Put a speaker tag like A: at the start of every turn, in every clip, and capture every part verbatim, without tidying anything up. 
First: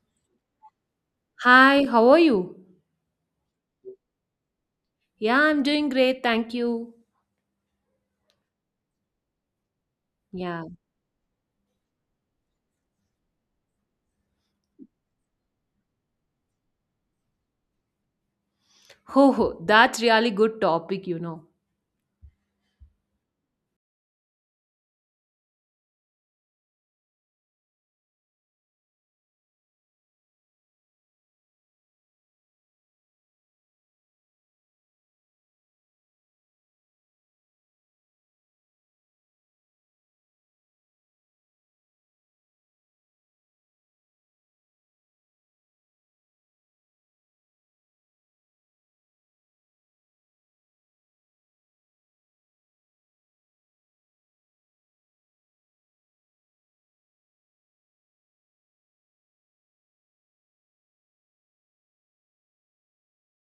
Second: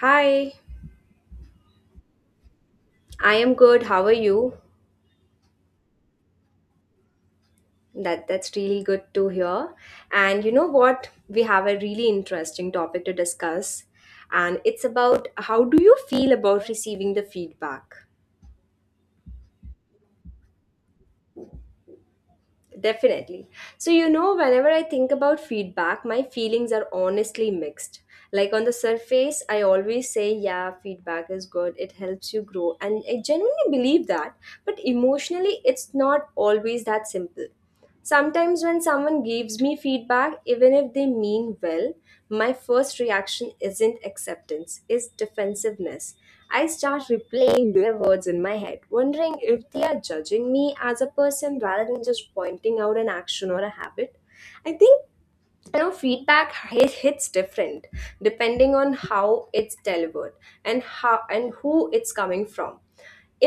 A: Hi,
B: Hi, how are you?
A: I am good. How are you?
B: Yeah, I'm doing great, thank you.
A: That that's really good to hear. And you
B: Yeah.
A: know what? We have a really interesting topic to discuss, and it's about how do you feel about receiving the feedback?
B: Ho ho, that's really good topic, you know.
A: Definitely. So you know, whenever I think about feedback, my feelings are honestly mixed. Like on the surface, I always say, yeah, feedback is good. It helps you grow, and I genuinely believe that. But emotionally, it's not always that simple. Sometimes, when someone gives me feedback, even if they mean well, my first reaction isn't acceptance, it's defensiveness. I start replaying their words in my head, wondering if they are judging me as a person rather than just pointing out an action or a habit. I think you know feedback hi- hits different, depending on how it's delivered, and how and who it's coming from.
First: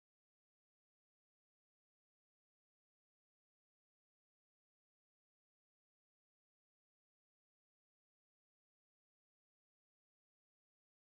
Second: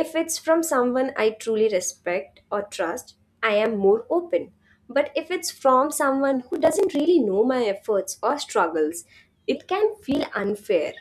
A: If it's from someone I truly respect or trust, I am more open, but if it's from someone who doesn't really know my efforts or struggles, it can feel unfair.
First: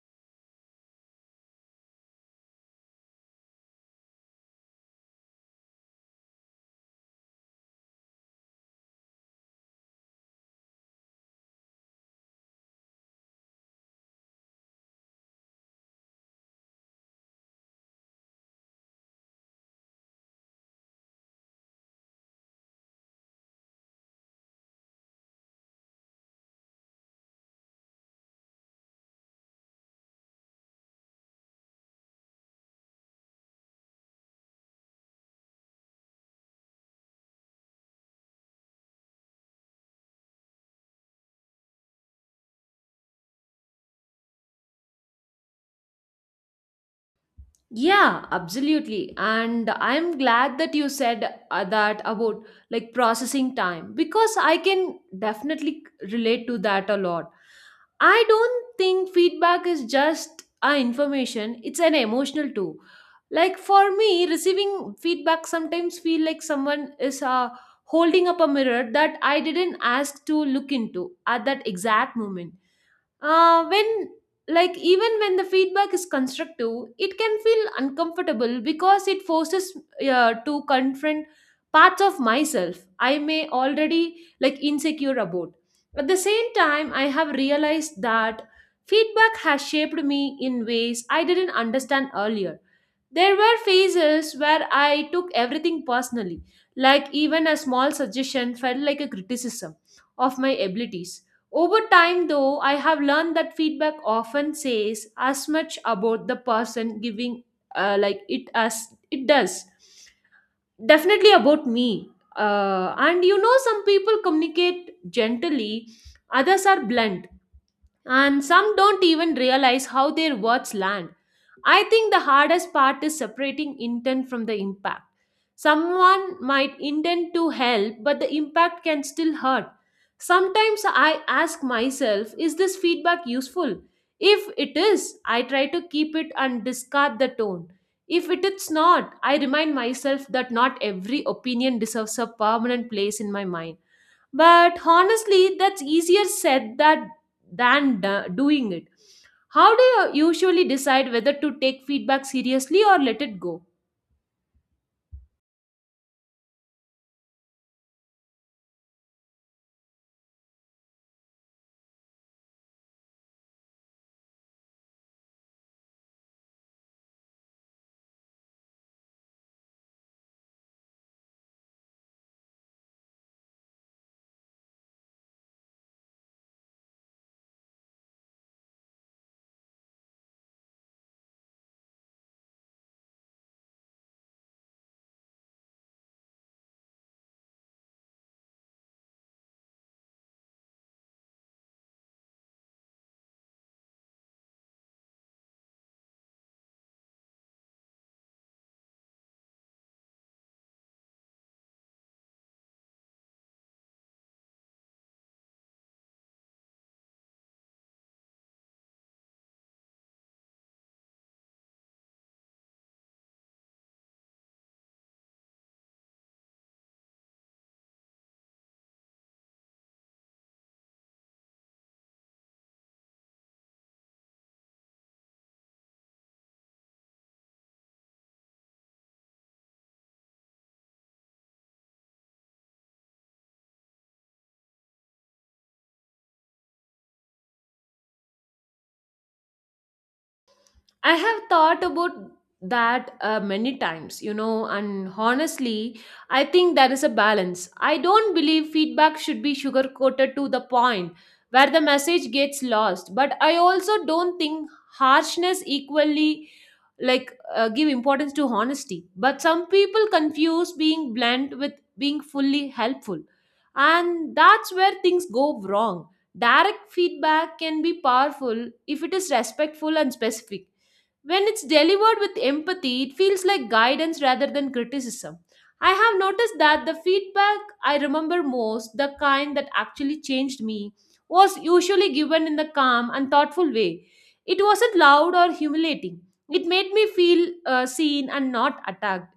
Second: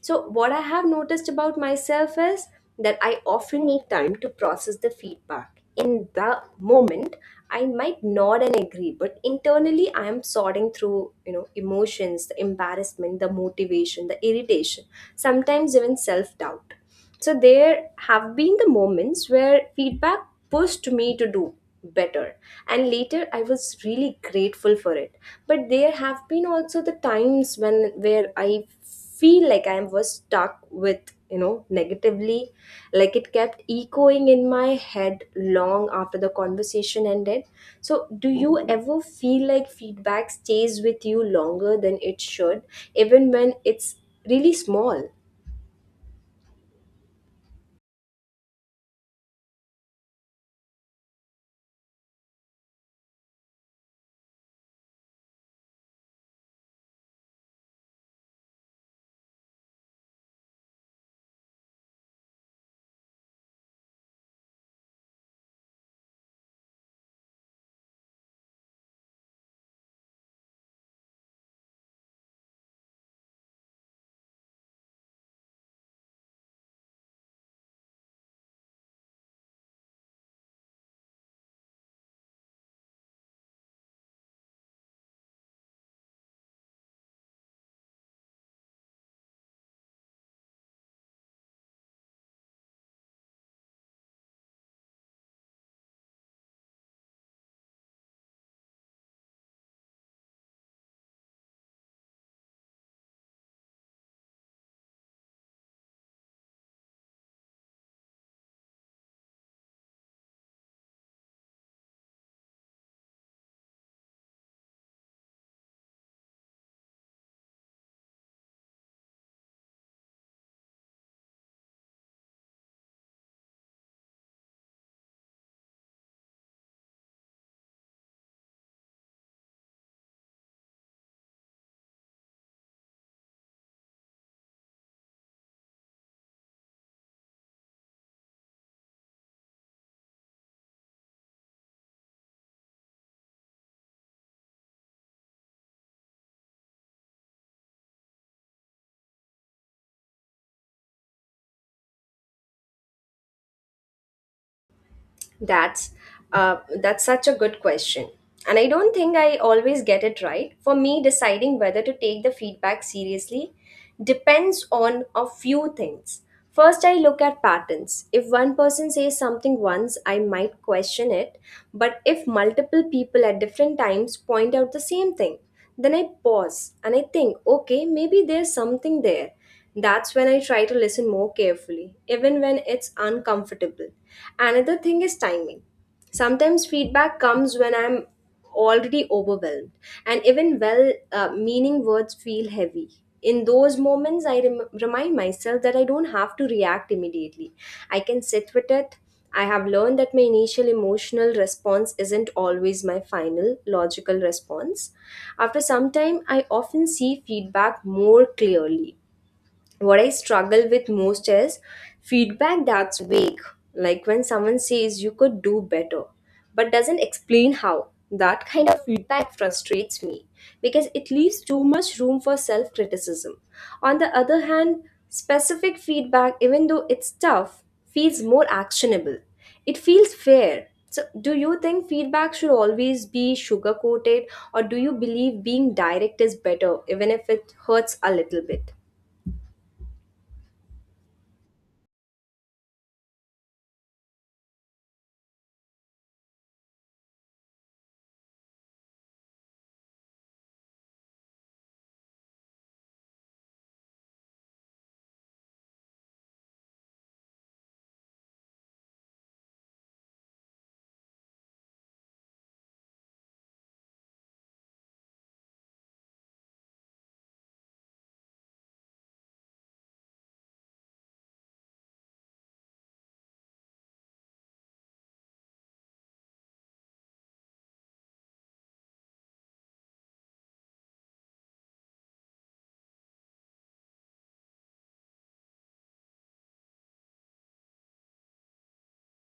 A: So, what I have noticed about myself is that I often need time to process the feedback. In the moment, I might nod and agree, but internally, I am sorting through, you know, emotions, the embarrassment, the motivation, the irritation, sometimes even self-doubt. So there have been the moments where feedback pushed me to do better, and later I was really grateful for it. But there have been also the times when where I feel like I was stuck with, you know, negatively. Like it kept echoing in my head long after the conversation ended. So, do you ever feel like feedback stays with you longer than it should, even when it's really small?
B: Yeah, absolutely. And I'm glad that you said uh, that about like processing time because I can definitely relate to that a lot. I don't think feedback is just a information, it's an emotional too. Like for me, receiving feedback sometimes feel like someone is uh, holding up a mirror that I didn't ask to look into at that exact moment uh, when like even when the feedback is constructive it can feel uncomfortable because it forces uh, to confront parts of myself I may already like insecure about. At the same time I have realized that feedback has shaped me in ways I didn't understand earlier. There were phases where I took everything personally, like even a small suggestion felt like a criticism of my abilities. Over time, though, I have learned that feedback often says as much about the person giving uh, like it as it does. Definitely about me. Uh, and you know, some people communicate gently, others are blunt and some don't even realize how their words land. I think the hardest part is separating intent from the impact. Someone might intend to help, but the impact can still hurt. Sometimes I ask myself, is this feedback useful? If it is, I try to keep it and discard the tone. If it is not, I remind myself that not every opinion deserves a permanent place in my mind. But honestly, that's easier said that than do- doing it. How do you usually decide whether to take feedback seriously or let it go?
A: That's uh, that's such a good question. And I don't think I always get it right. For me, deciding whether to take the feedback seriously depends on a few things. First, I look at patterns. If one person says something once, I might question it. But if multiple people at different times point out the same thing, then I pause and I think, okay, maybe there's something there. That's when I try to listen more carefully, even when it's uncomfortable. Another thing is timing. Sometimes feedback comes when I'm already overwhelmed, and even well uh, meaning words feel heavy. In those moments, I rem- remind myself that I don't have to react immediately. I can sit with it. I have learned that my initial emotional response isn't always my final logical response. After some time, I often see feedback more clearly. What I struggle with most is feedback that's vague. Like when someone says you could do better, but doesn't explain how. That kind of feedback frustrates me because it leaves too much room for self criticism. On the other hand, specific feedback, even though it's tough, feels more actionable. It feels fair. So, do you think feedback should always be sugar coated, or do you believe being direct is better, even if it hurts a little bit?
B: I have thought about that uh, many times, you know, and honestly, I think there is a balance. I don't believe feedback should be sugar coated to the point where the message gets lost, but I also don't think harshness equally like uh, give importance to honesty. But some people confuse being blunt with being fully helpful, and that's where things go wrong. Direct feedback can be powerful if it is respectful and specific. When it's delivered with empathy, it feels like guidance rather than criticism. I have noticed that the feedback I remember most, the kind that actually changed me, was usually given in the calm and thoughtful way. It wasn't loud or humiliating. It made me feel uh, seen and not attacked.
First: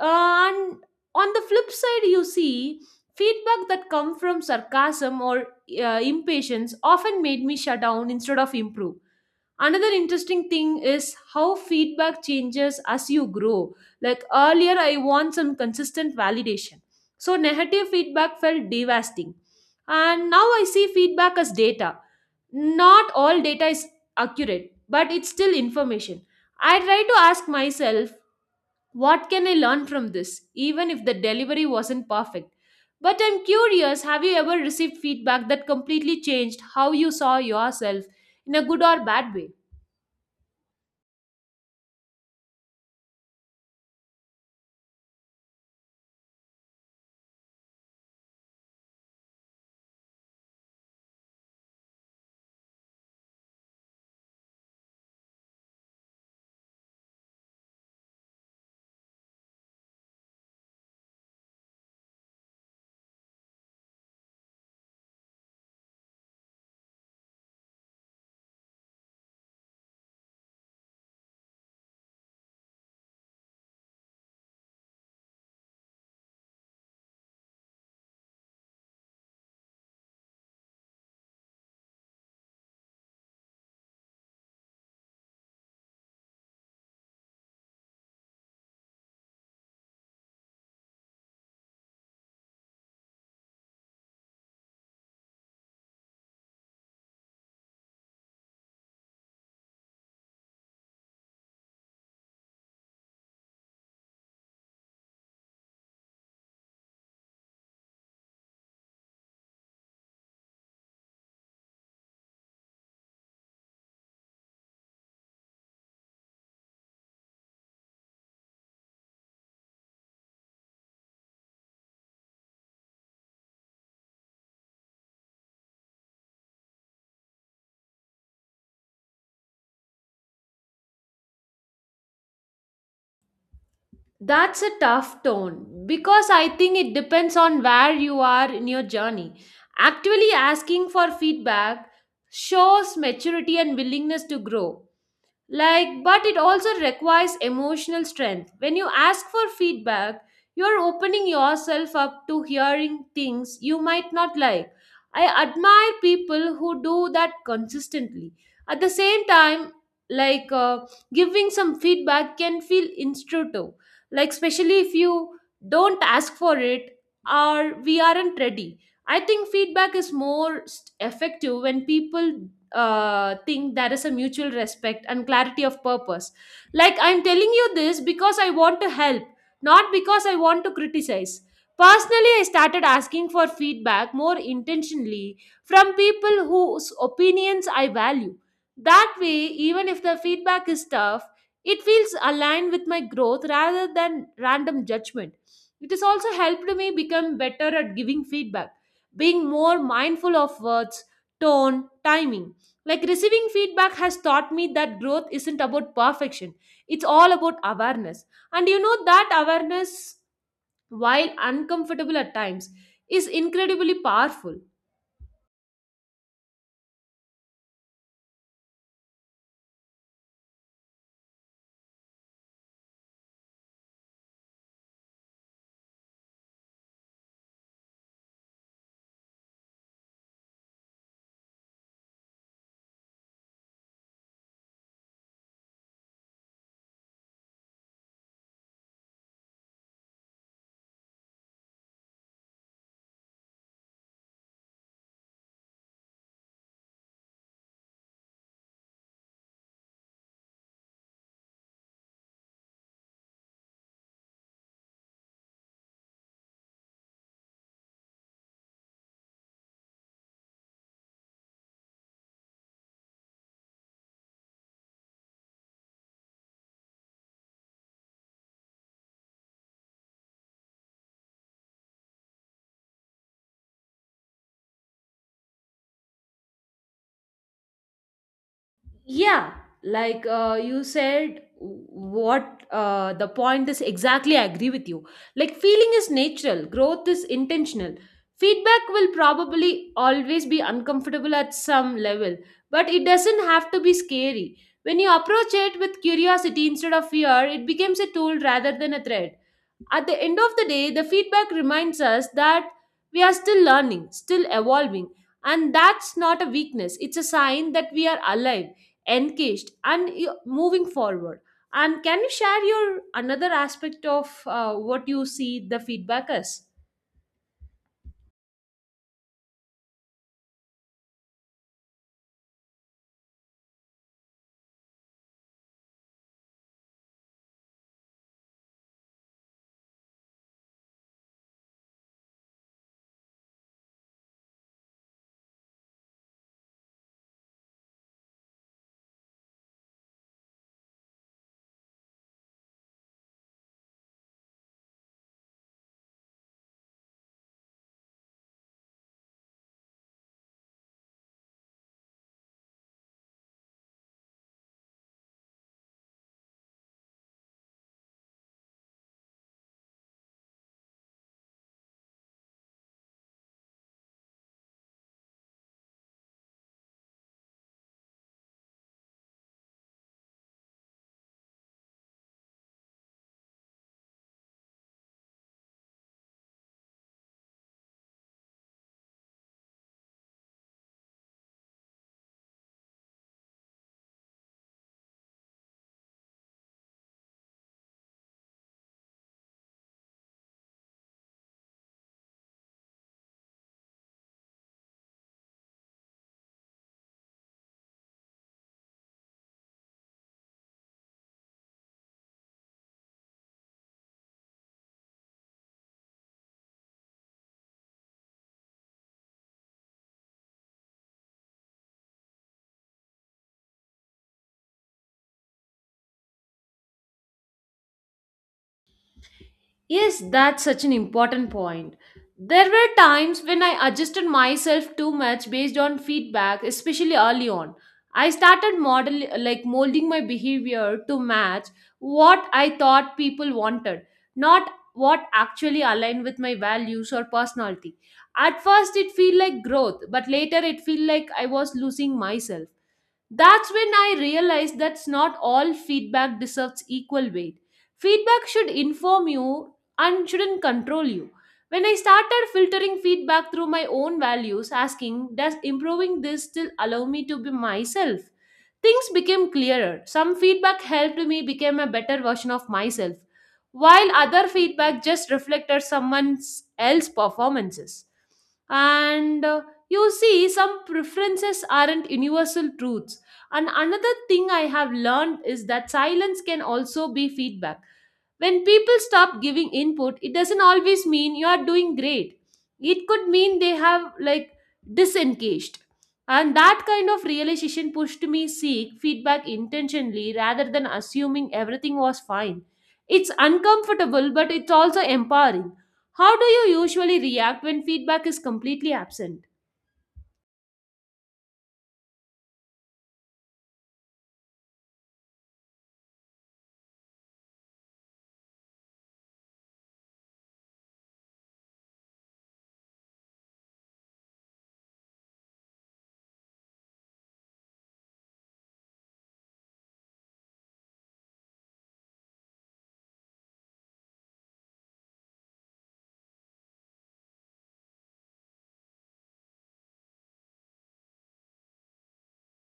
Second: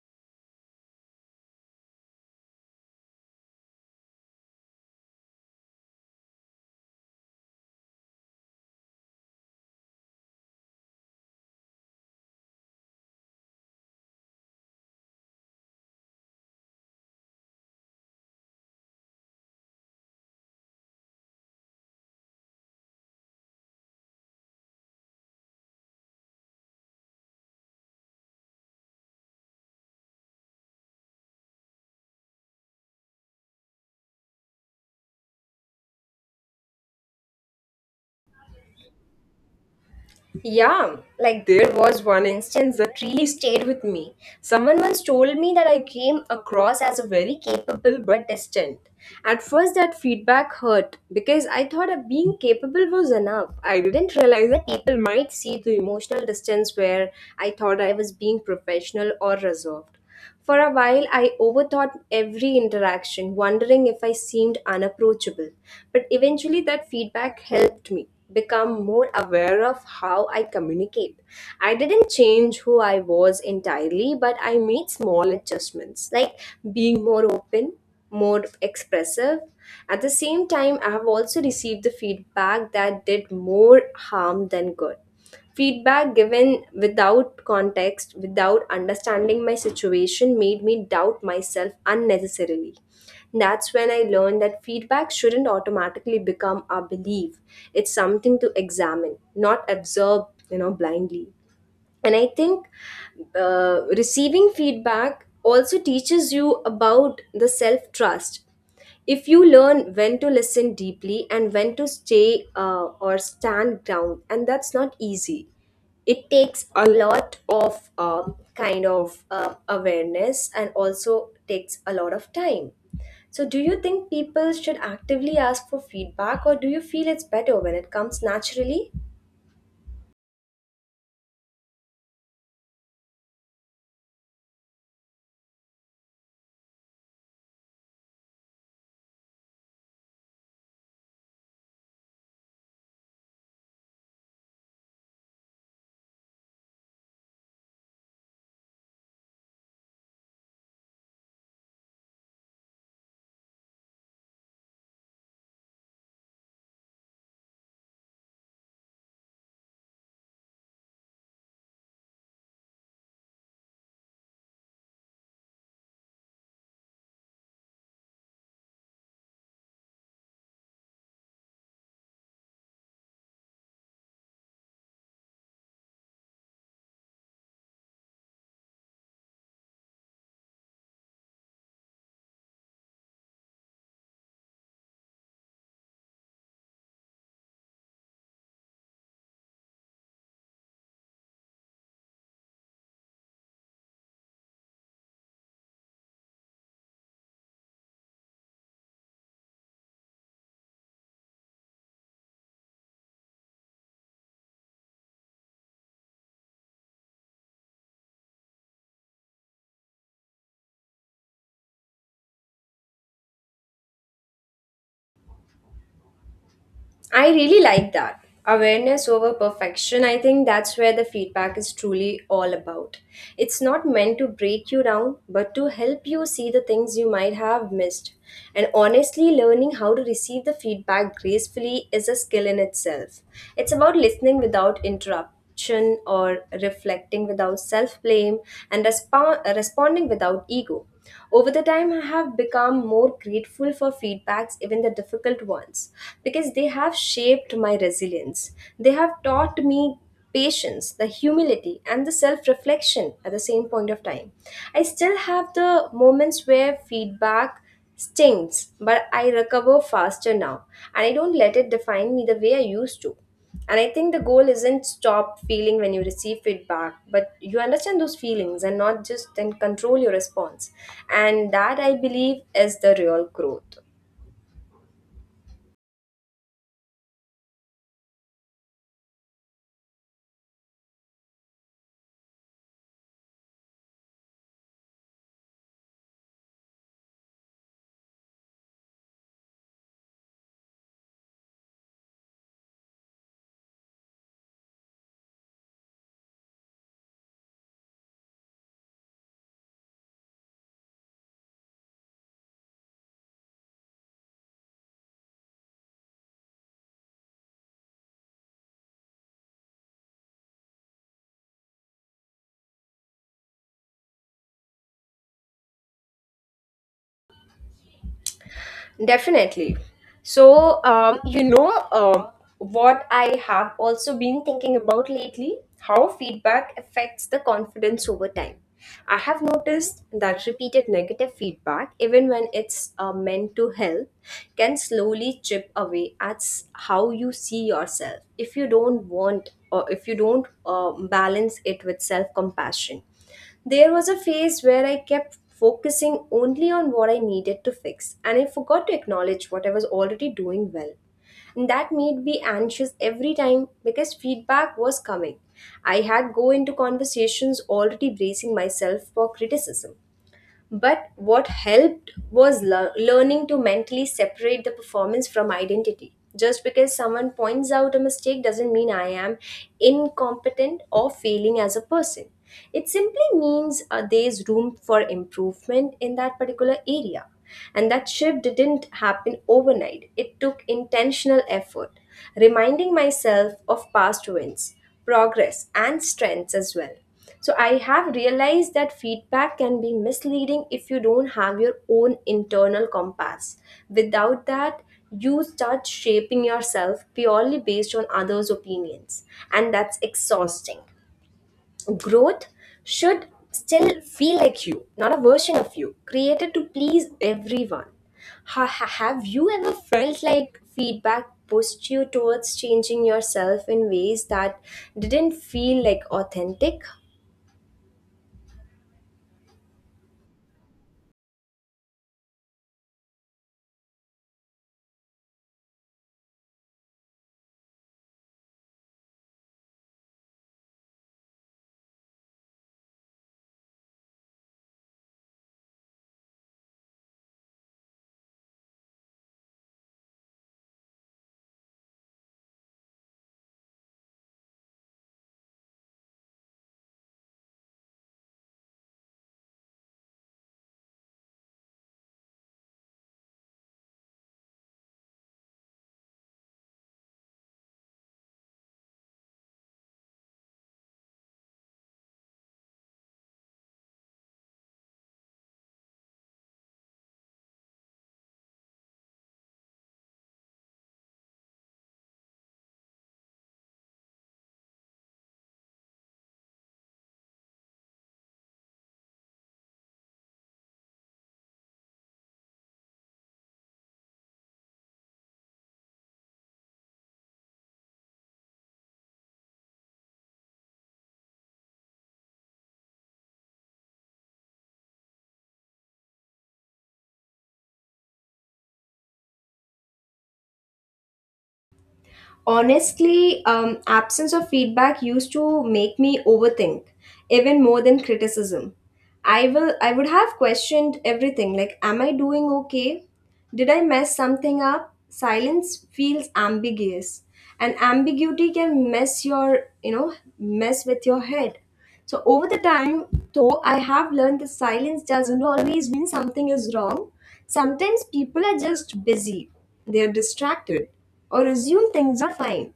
B: Uh, and on the flip side, you see, feedback that come from sarcasm or uh, impatience often made me shut down instead of improve. Another interesting thing is how feedback changes as you grow. Like earlier I want some consistent validation, so negative feedback felt devastating, and now I see feedback as data. Not all data is accurate, but it's still information. I try to ask myself, what can I learn from this even if the delivery wasn't perfect? But I'm curious, have you ever received feedback that completely changed how you saw yourself, in a good or bad way?
A: Yeah, like there was one instance that really stayed with me. Someone once told me that I came across as a very capable but distant. At first, that feedback hurt because I thought that being capable was enough. I didn't realize that people might see the emotional distance where I thought I was being professional or reserved. For a while, I overthought every interaction, wondering if I seemed unapproachable. But eventually, that feedback helped me become more aware of how I communicate. I didn't change who I was entirely, but I made small adjustments, like being more open, more expressive. At the same time, I have also received the feedback that did more harm than good. Feedback given without context, without understanding my situation, made me doubt myself unnecessarily. That's when I learned that feedback shouldn't automatically become a belief. It's something to examine, not absorb, you know, blindly. And I think uh, receiving feedback also teaches you about the self trust. If you learn when to listen deeply and when to stay uh, or stand down, and that's not easy. It takes a lot of uh, kind of uh, awareness, and also takes a lot of time. So do you think people should actively ask for feedback, or do you feel it's better when it comes naturally?
B: That's a tough tone because I think it depends on where you are in your journey. Actually, asking for feedback shows maturity and willingness to grow. Like, but it also requires emotional strength. When you ask for feedback, you're opening yourself up to hearing things you might not like. I admire people who do that consistently. At the same time, like uh, giving some feedback can feel instructive, like, especially if you don't ask for it or we aren't ready. I think feedback is more st- effective when people uh, thing there is a mutual respect and clarity of purpose. Like I'm telling you this because I want to help, not because I want to criticize. Personally, I started asking for feedback more intentionally from people whose opinions I value. That way, even if the feedback is tough, it feels aligned with my growth rather than random judgment. It has also helped me become better at giving feedback, being more mindful of words, tone, timing. Like receiving feedback has taught me that growth isn't about perfection, it's all about awareness. And you know that awareness, while uncomfortable at times, is incredibly powerful.
A: I really like that. Awareness over perfection, I think that's where the feedback is truly all about. It's not meant to break you down, but to help you see the things you might have missed. And honestly, learning how to receive the feedback gracefully is a skill in itself. It's about listening without interrupt action or reflecting without self blame, and respo- uh, responding without ego. Over the time, I have become more grateful for feedbacks, even the difficult ones, because they have shaped my resilience. They have taught me patience, the humility, and the self reflection at the same point of time. I still have the moments where feedback stings, but I recover faster now, and I don't let it define me the way I used to. And I think the goal isn't stop feeling when you receive feedback, but you understand those feelings and not just then control your response, and that I believe is the real growth.
B: Yeah, like uh, you said, what uh, the point is exactly, I agree with you. Like, feeling is natural, growth is intentional. Feedback will probably always be uncomfortable at some level, but it doesn't have to be scary. When you approach it with curiosity instead of fear, it becomes a tool rather than a threat. At the end of the day, the feedback reminds us that we are still learning, still evolving, and that's not a weakness. It's a sign that we are alive, engaged, and y- moving forward. And can you share your another aspect of uh, what you see the feedback as?
A: Definitely. So, um, you know, um, what I have also been thinking about lately, how feedback affects the confidence over time. I have noticed that repeated negative feedback, even when it's uh, meant to help, can slowly chip away at s- how you see yourself if you don't want or if you don't uh, balance it with self compassion. There was a phase where I kept focusing only on what I needed to fix, and I forgot to acknowledge what I was already doing well. And that made me anxious every time because feedback was coming. I had go into conversations already bracing myself for criticism. But what helped was lear- learning to mentally separate the performance from identity. Just because someone points out a mistake doesn't mean I am incompetent or failing as a person. It simply means uh, there's room for improvement in that particular area. And that shift didn't happen overnight, it took intentional effort, reminding myself of past wins, progress, and strengths as well. So I have realized that feedback can be misleading if you don't have your own internal compass. Without that, you start shaping yourself purely based on others' opinions, and that's exhausting. Growth should still feel like you, not a version of you, created to please everyone. Ha- ha- have you ever felt like feedback pushed you towards changing yourself in ways that didn't feel like authentic?
B: Yes, that's such an important point. There were times when I adjusted myself too much based on feedback, especially early on. I started model like molding my behavior to match what I thought people wanted, not what actually aligned with my values or personality. At first it felt like growth, but later it felt like I was losing myself. That's when I realized that's not all feedback deserves equal weight. Feedback should inform you and shouldn't control you. When I started filtering feedback through my own values, asking, does improving this still allow me to be myself? Things became clearer. Some feedback helped me become a better version of myself, while other feedback just reflected someone else's performances. And uh, You see, some preferences aren't universal truths. And another thing I have learned is that silence can also be feedback. When people stop giving input, it doesn't always mean you are doing great. It could mean they have like disengaged. And that kind of realization pushed me seek feedback intentionally rather than assuming everything was fine. It's uncomfortable but it's also empowering. How do you usually react when feedback is completely absent?
A: Honestly, um, absence of feedback used to make me overthink even more than criticism. I will I would have questioned everything like, am I doing okay? Did I mess something up? Silence feels ambiguous, and ambiguity can mess your, you know, mess with your head. So over the time, though, I have learned that silence doesn't always mean something is wrong. Sometimes people are just busy, they are distracted, or assume things are fine.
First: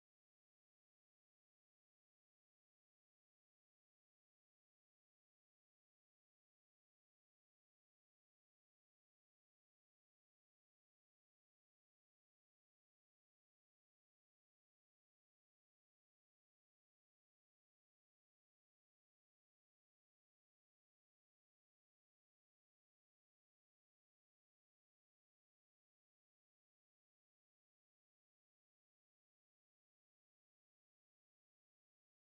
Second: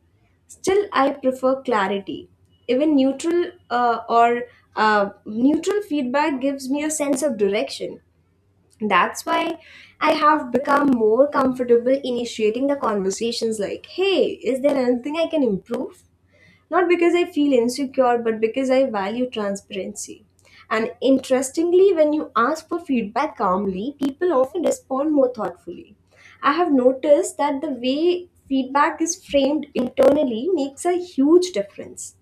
A: Still, I prefer clarity. Even neutral uh, or uh, neutral feedback gives me a sense of direction. That's why I have become more comfortable initiating the conversations like, hey, is there anything I can improve? Not because I feel insecure, but because I value transparency. And interestingly, when you ask for feedback calmly, people often respond more thoughtfully. I have noticed that the way feedback is framed internally makes a huge difference.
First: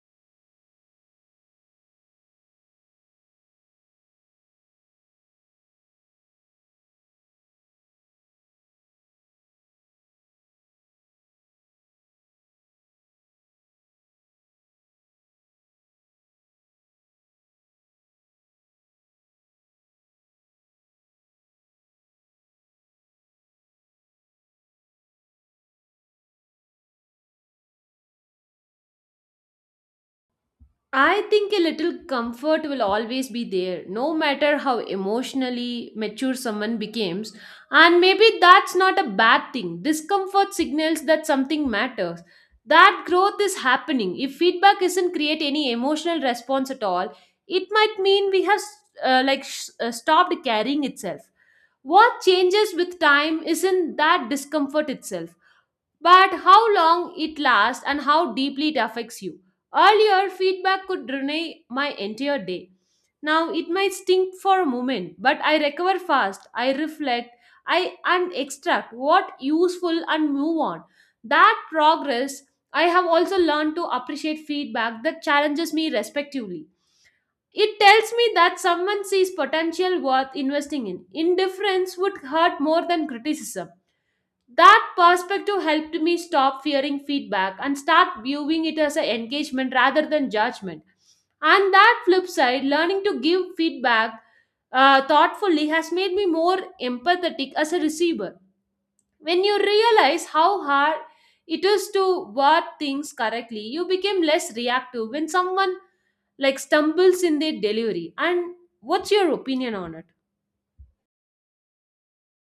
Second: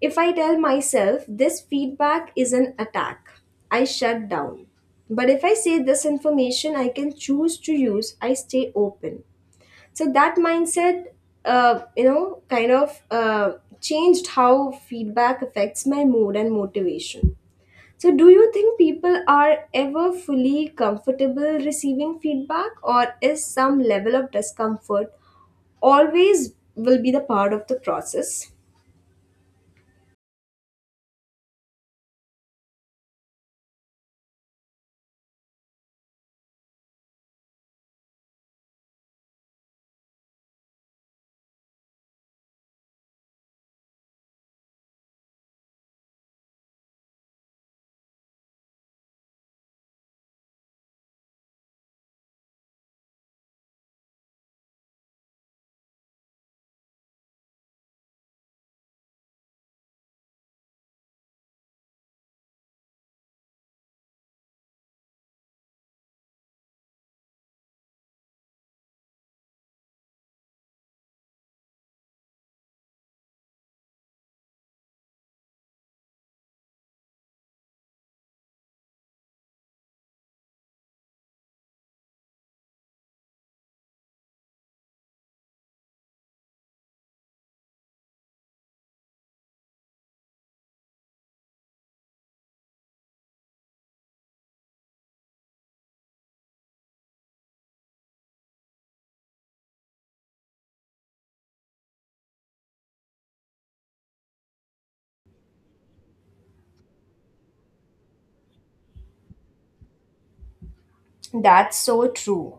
A: If I tell myself this feedback is an attack, I shut down. But if I say this information I can choose to use, I stay open. So that mindset uh, you know kind of uh, changed how feedback affects my mood and motivation. So do you think people are ever fully comfortable receiving feedback, or is some level of discomfort always will be the part of the process?
B: I think a little comfort will always be there, no matter how emotionally mature someone becomes. And maybe that's not a bad thing. Discomfort signals that something matters. That growth is happening. If feedback isn't create any emotional response at all, it might mean we have uh, like sh- uh, stopped carrying itself. What changes with time isn't that discomfort itself but how long it lasts and how deeply it affects you. Earlier, feedback could drain my entire day. Now it might sting for a moment, but I recover fast, I reflect, I and extract what useful and move on. That progress. I have also learned to appreciate feedback that challenges me respectively. It tells me that someone sees potential worth investing in. Indifference would hurt more than criticism. That perspective helped me stop fearing feedback and start viewing it as an engagement rather than judgment. And that flip side, learning to give feedback uh, thoughtfully has made me more empathetic as a receiver. When you realize how hard it is to word things correctly, you become less reactive when someone like stumbles in their delivery. And what's your opinion on it?
A: That's so true.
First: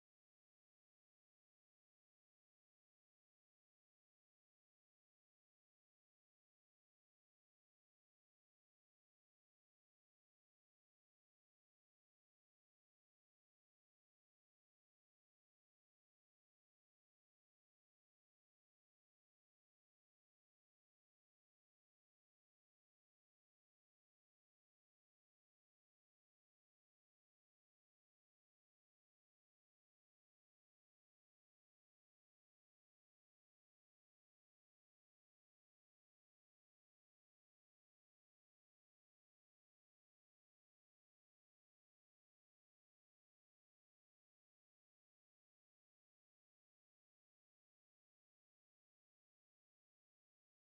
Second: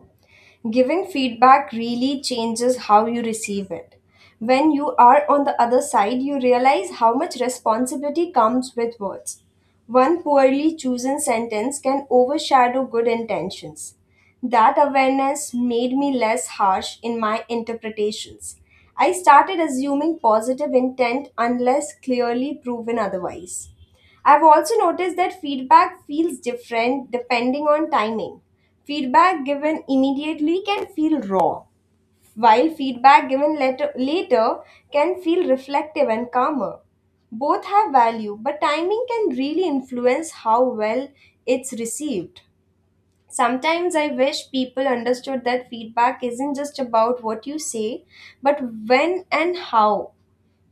A: Giving feedback really changes how you receive it. When you are on the other side, you realize how much responsibility comes with words. One poorly chosen sentence can overshadow good intentions. That awareness made me less harsh in my interpretations. I started assuming positive intent unless clearly proven otherwise. I've also noticed that feedback feels different depending on timing. Feedback given immediately can feel raw, while feedback given later, later can feel reflective and calmer. Both have value, but timing can really influence how well it's received. Sometimes I wish people understood that feedback isn't just about what you say, but when and how.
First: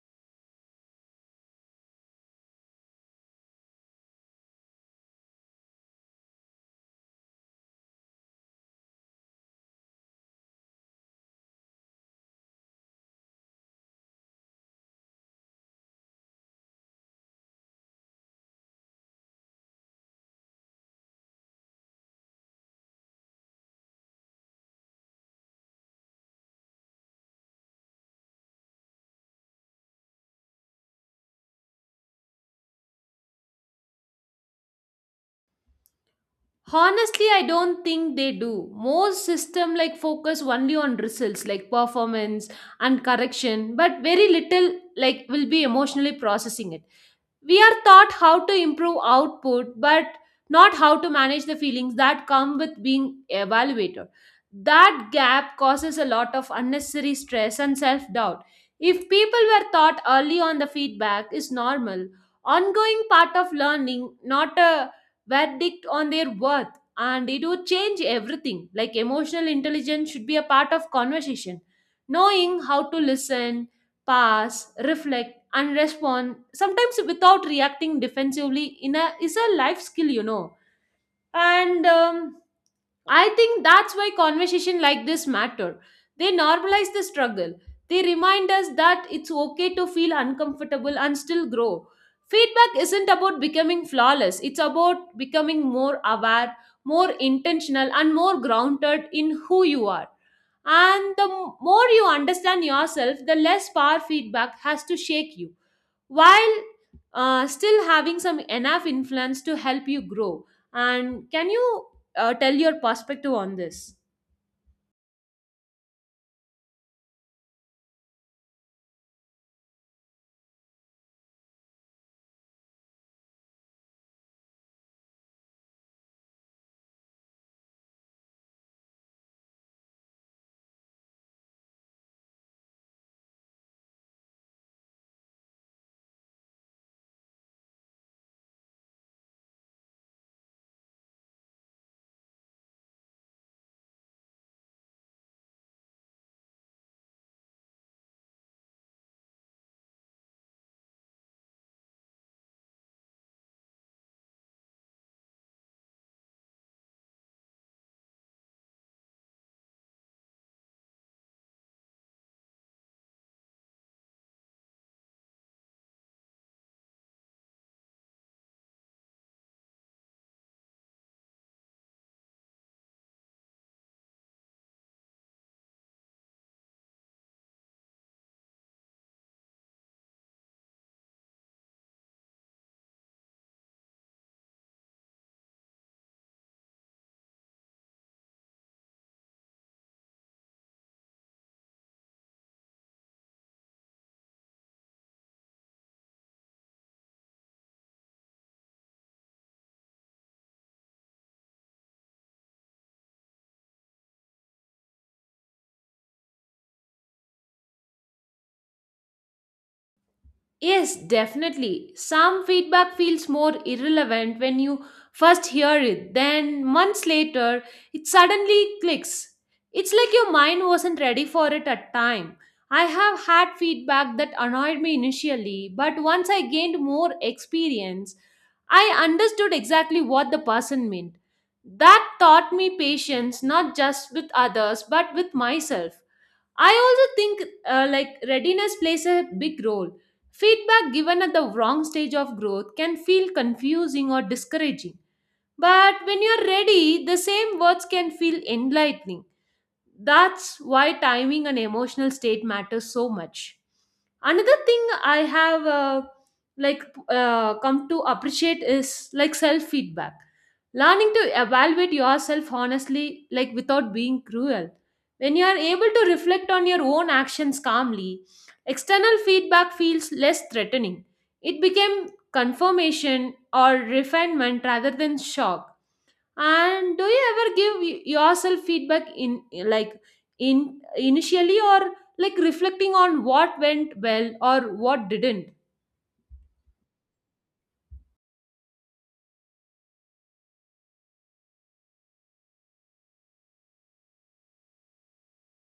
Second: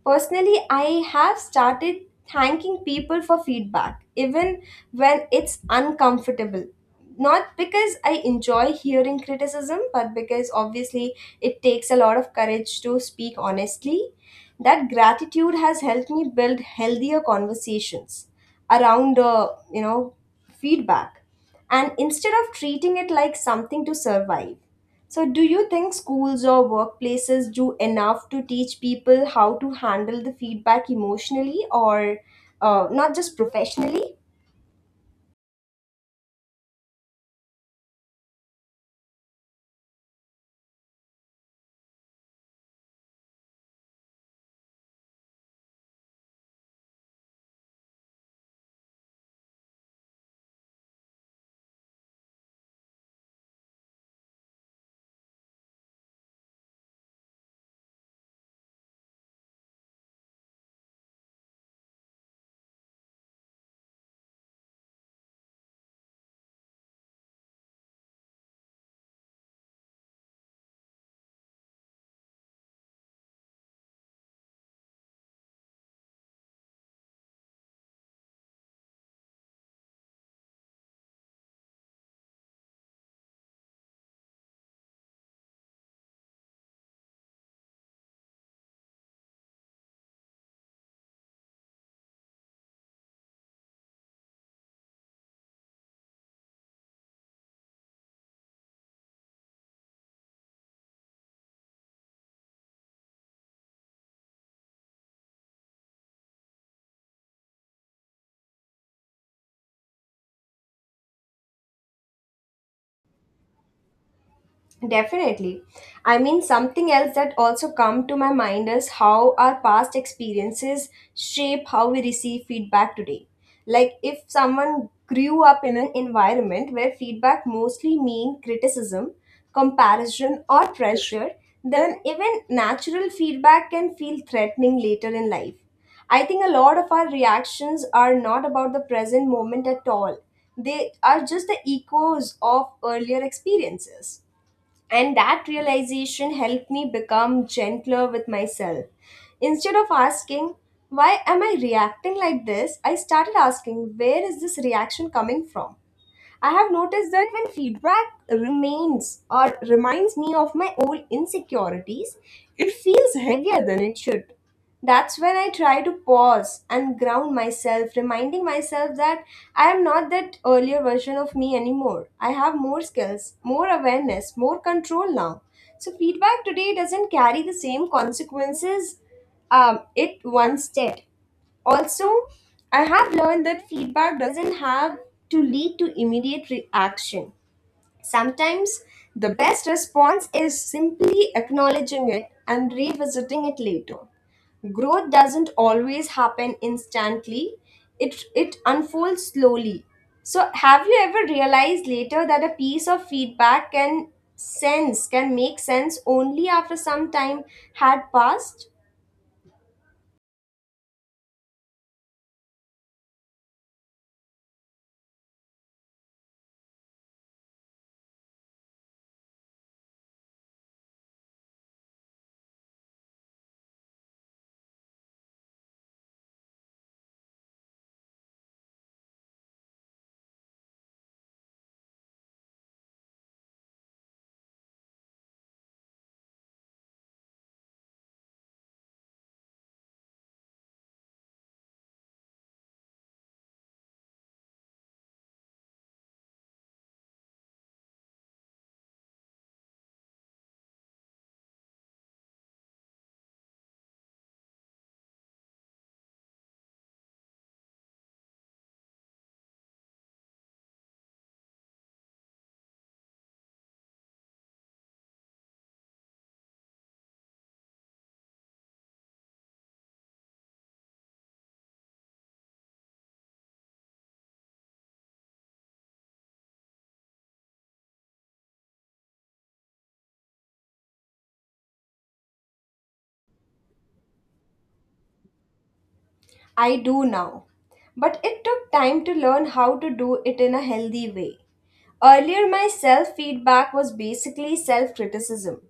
A: Personally, I have started thanking people for feedback, even when it's uncomfortable. Not because I enjoy hearing criticism, but because obviously it takes a lot of courage to speak honestly. That gratitude has helped me build healthier conversations around, uh, you know, feedback, and instead of treating it like something to survive. So, do you think schools or workplaces do enough to teach people how to handle the feedback emotionally or uh, not just professionally?
B: Honestly, I don't think they do. Most system like focus only on results like performance and correction, but very little like will be emotionally processing it. We are taught how to improve output, but not how to manage the feelings that come with being evaluator. That gap causes a lot of unnecessary stress and self doubt. If people were taught early on the feedback is normal, ongoing part of learning, not a verdict on their worth, and it would change everything. Like emotional intelligence should be a part of conversation. Knowing how to listen, pass, reflect, and respond sometimes without reacting defensively in a is a life skill, you know. And um, i think that's why conversation like this matter. They normalize the struggle. They remind us that it's okay to feel uncomfortable and still grow. Feedback isn't about becoming flawless, it's about becoming more aware, more intentional and more grounded in who you are. And the more you understand yourself the less power feedback has to shake you, while uh, still having some enough influence to help you grow. And can you uh, tell your perspective on this?
A: Definitely. I mean, something else that also come to my mind is how our past experiences shape how we receive feedback today. Like if someone grew up in an environment where feedback mostly mean criticism, comparison or pressure, then even natural feedback can feel threatening later in life. I think a lot of our reactions are not about the present moment at all. They are just the echoes of earlier experiences and that realization helped me become gentler with myself. Instead of asking, why am I reacting like this? I started asking, where is this reaction coming from? I have noticed that when feedback remains or reminds me of my old insecurities, it feels heavier than it should. That's when I try to pause and ground myself, reminding myself that I am not that earlier version of me anymore. I have more skills, more awareness, more control now. So, feedback today doesn't carry the same consequences um, it once did. Also, I have learned that feedback doesn't have to lead to immediate reaction. Sometimes the best response is simply acknowledging it and revisiting it later. Growth doesn't always happen instantly, it, it unfolds slowly. So, have you ever realized later that a piece of feedback can sense, can make sense only after some time had passed?
B: Yes, definitely. Some feedback feels more irrelevant when you first hear it, then months later, it suddenly clicks. It's like your mind wasn't ready for it at time. I have had feedback that annoyed me initially, but once I gained more experience, I understood exactly what the person meant. That taught me patience not just with others but with myself. I also think uh, like readiness plays a big role. Feedback given at the wrong stage of growth can feel confusing or discouraging. But when you're ready, the same words can feel enlightening. That's why timing and emotional state matters so much. Another thing I have uh, like uh, come to appreciate is like self feedback. Learning to evaluate yourself honestly, like without being cruel. When you are able to reflect on your own actions calmly, external feedback feels less threatening. It became confirmation or refinement rather than shock. And do you ever give y- yourself feedback in like in initially or like reflecting on what went well or what didn't?
A: I do now. But it took time to learn how to do it in a healthy way. Earlier, my self feedback was basically self criticism.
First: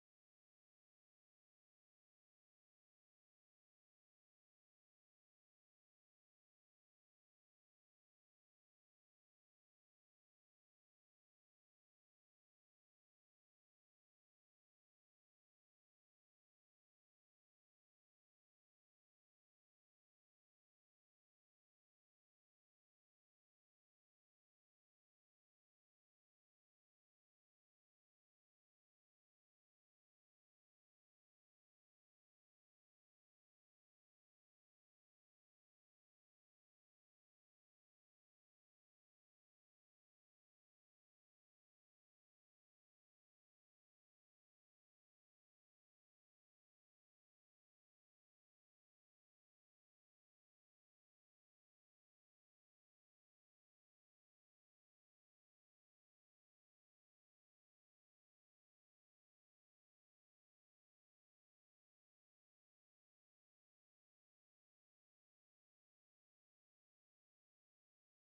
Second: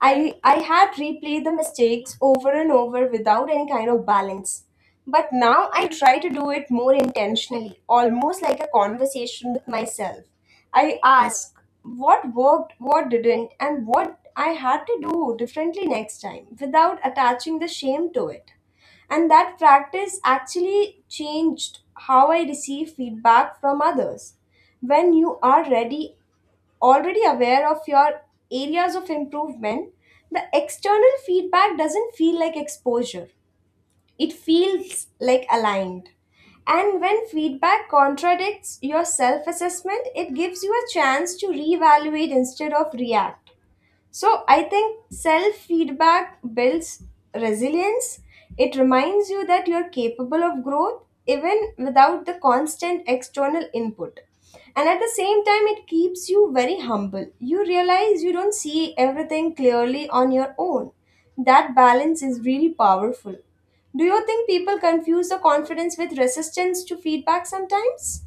A: I, I had replayed the mistakes over and over without any kind of balance. But now I try to do it more intentionally, almost like a conversation with myself. I ask what worked, what didn't, and what I had to do differently next time without attaching the shame to it. And that practice actually changed how I receive feedback from others. When you are ready, already aware of your areas of improvement, the external feedback doesn't feel like exposure, it feels like aligned. And when feedback contradicts your self assessment, it gives you a chance to reevaluate instead of react. So I think self feedback builds resilience. It reminds you that you're capable of growth even without the constant external input. And at the same time, it keeps you very humble. You realize you don't see everything clearly on your own. That balance is really powerful. Do you think people confuse the confidence with resistance to feedback sometimes?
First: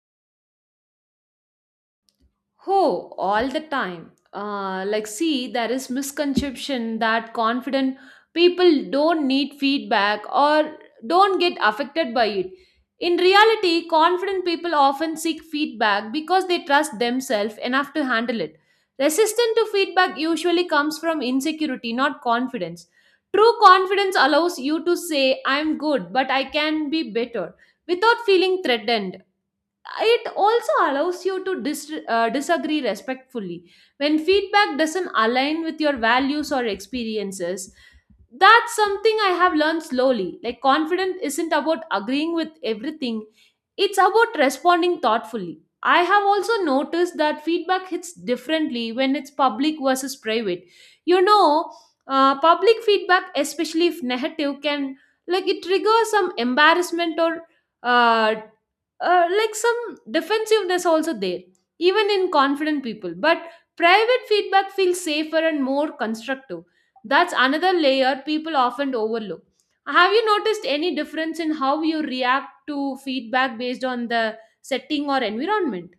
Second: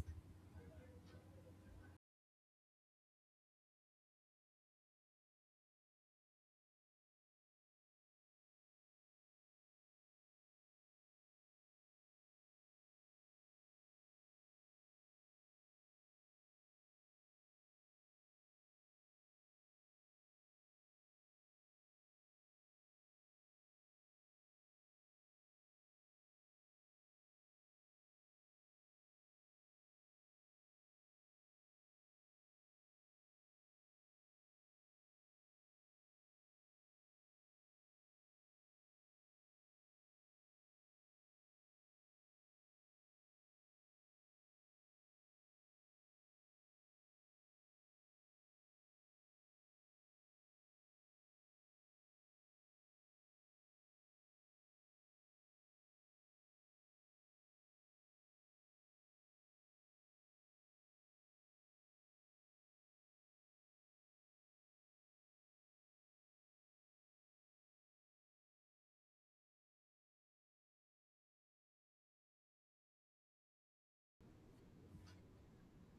B: Oh, all the time. Uh, like, see, there is misconception that confident people don't need feedback or don't get affected by it. In reality, confident people often seek feedback because they trust themselves enough to handle it. Resistance to feedback usually comes from insecurity, not confidence. True confidence allows you to say, I'm good, but I can be better, without feeling threatened. It also allows you to dis- uh, disagree respectfully when feedback doesn't align with your values or experiences. That's something I have learned slowly. Like confidence isn't about agreeing with everything, it's about responding thoughtfully. I have also noticed that feedback hits differently when it's public versus private, you know. Uh, public feedback, especially if negative, can like it triggers some embarrassment or uh, uh, like some defensiveness also there, even in confident people. But private feedback feels safer and more constructive. That's another layer people often overlook. Have you noticed any difference in how you react to feedback based on the setting or environment?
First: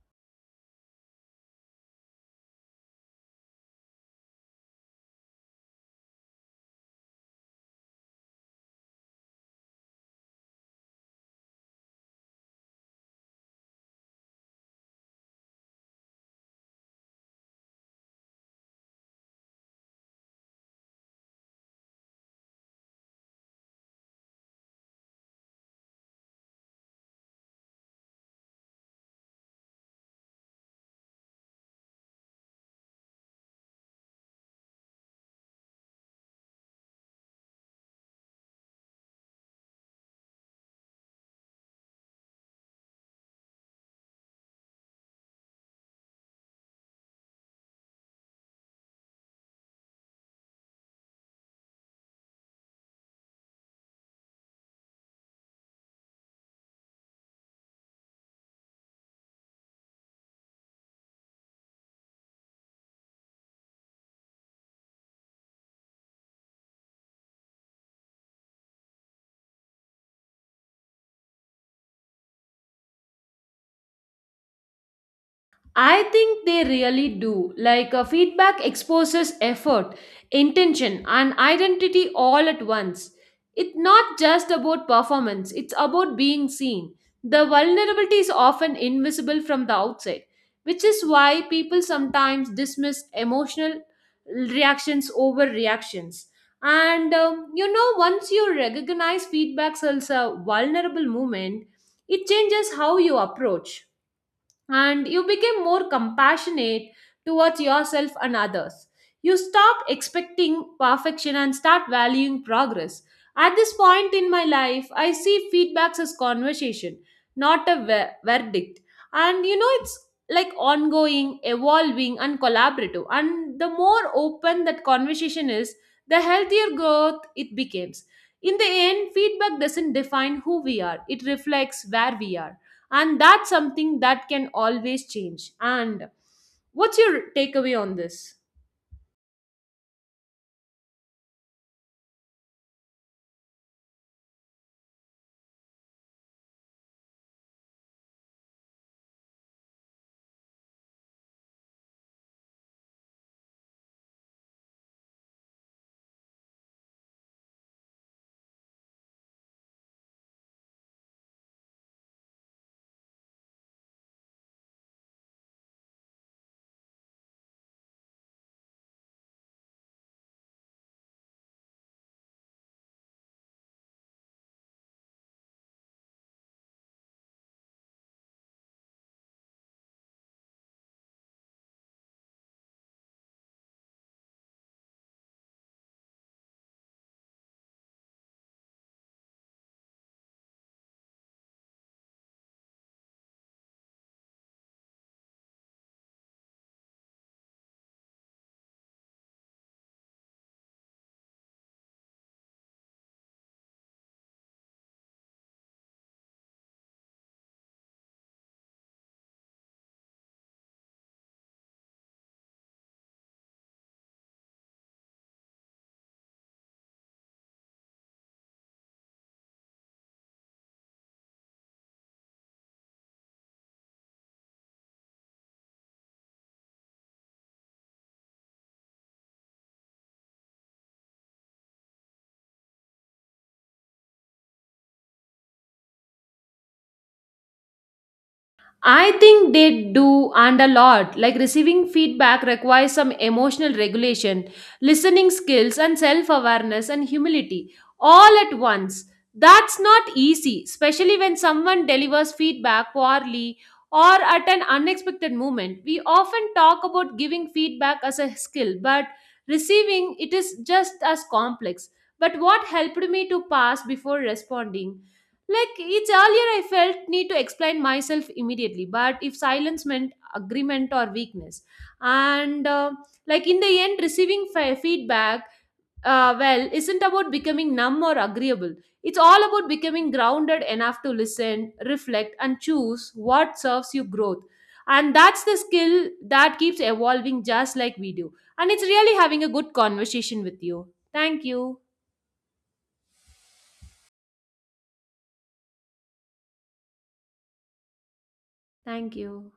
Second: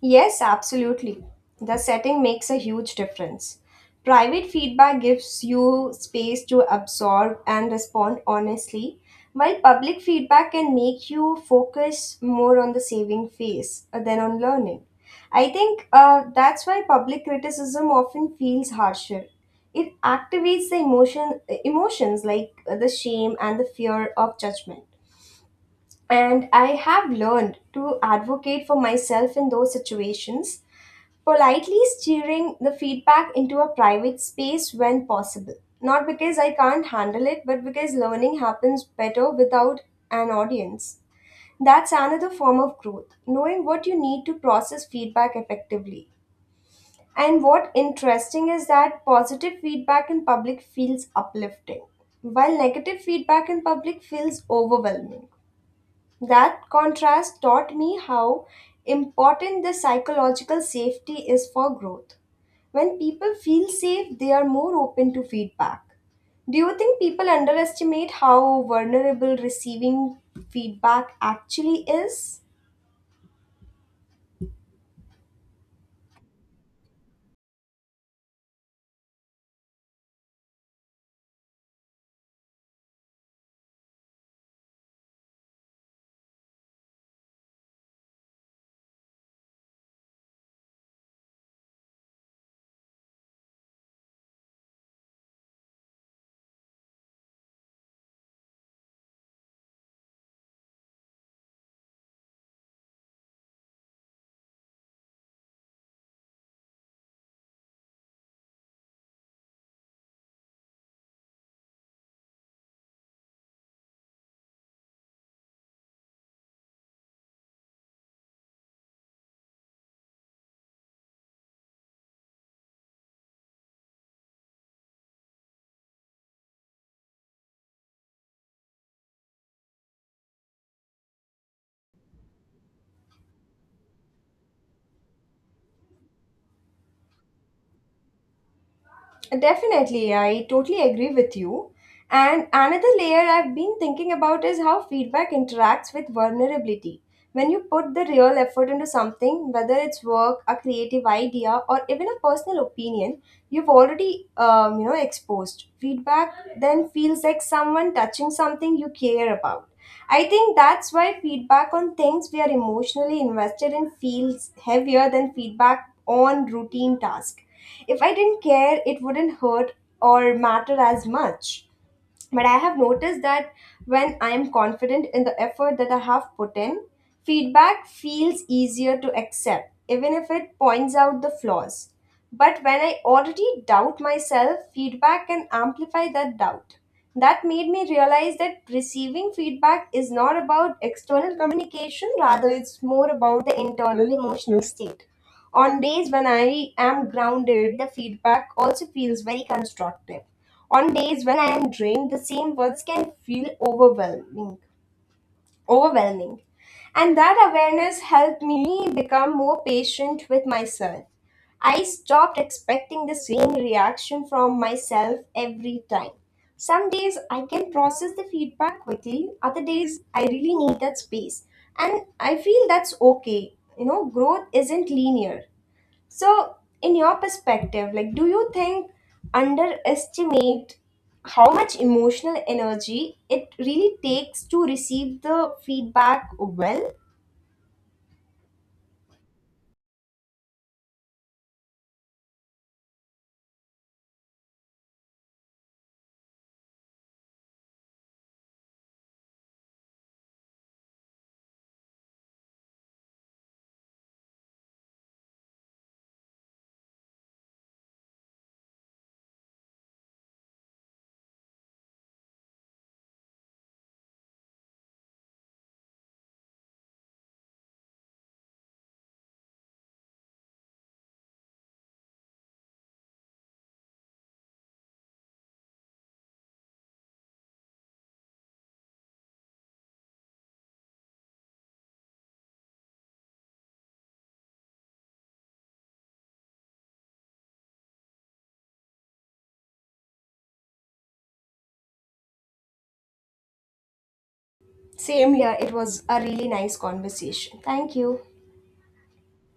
A: Yes, absolutely. The setting makes a huge difference. Private feedback gives you space to absorb and respond honestly, while public feedback can make you focus more on the saving phase uh, than on learning. I think uh, that's why public criticism often feels harsher. It activates the emotion, emotions like uh, the shame and the fear of judgment. And I have learned to advocate for myself in those situations, politely steering the feedback into a private space when possible. Not because I can't handle it, but because learning happens better without an audience. That's another form of growth, knowing what you need to process feedback effectively. And what interesting is that positive feedback in public feels uplifting, while negative feedback in public feels overwhelming. That contrast taught me how important the psychological safety is for growth. When people feel safe, they are more open to feedback. Do you think people underestimate how vulnerable receiving feedback actually is?
B: I think they really do. Like a feedback exposes effort, intention, and identity all at once. It's not just about performance, it's about being seen. The vulnerability is often invisible from the outside, which is why people sometimes dismiss emotional reactions over reactions. And um, You know, once you recognize feedback as a vulnerable moment, it changes how you approach and you became more compassionate towards yourself and others. You stop expecting perfection and start valuing progress. At this point in my life, I see feedbacks as conversation, not a ver- verdict. And you know, it's like ongoing, evolving, and collaborative. And the more open that conversation is, the healthier growth it becomes. In the end, feedback doesn't define who we are, it reflects where we are, and that's something that can always change. And what's your takeaway on this?
A: Definitely, I totally agree with you. And another layer I've been thinking about is how feedback interacts with vulnerability. When you put the real effort into something, whether it's work, a creative idea, or even a personal opinion, you've already um, you know exposed. Feedback then feels like someone touching something you care about. I think that's why feedback on things we are emotionally invested in feels heavier than feedback on routine tasks. If I didn't care, it wouldn't hurt or matter as much. But I have noticed that when I am confident in the effort that I have put in, feedback feels easier to accept, even if it points out the flaws. But when I already doubt myself, feedback can amplify that doubt. That made me realize that receiving feedback is not about external communication, rather, it's more about the internal emotional state. On days when I am grounded, the feedback also feels very constructive. On days when I am drained, the same words can feel overwhelming. Overwhelming. And that awareness helped me become more patient with myself. I stopped expecting the same reaction from myself every time. Some days I can process the feedback quickly, other days I really need that space. And I feel that's okay. You know, growth isn't linear. So, in your perspective, like, do you think underestimate how much emotional energy it really takes to receive the feedback well?
B: I think they do and a lot. Like receiving feedback requires some emotional regulation, listening skills, and self awareness and humility all at once. That's not easy, especially when someone delivers feedback poorly or at an unexpected moment. We often talk about giving feedback as a skill, but receiving it is just as complex. But what helped me to pass before responding? Like it's earlier, I felt need to explain myself immediately, but if silence meant agreement or weakness, and uh, like in the end, receiving fe- feedback, uh, well, isn't about becoming numb or agreeable. It's all about becoming grounded enough to listen, reflect, and choose what serves you growth. And that's the skill that keeps evolving just like we do. And it's really having a good conversation with you. Thank you.
A: Same here. It was a really nice conversation. Thank you.
B: Thank you.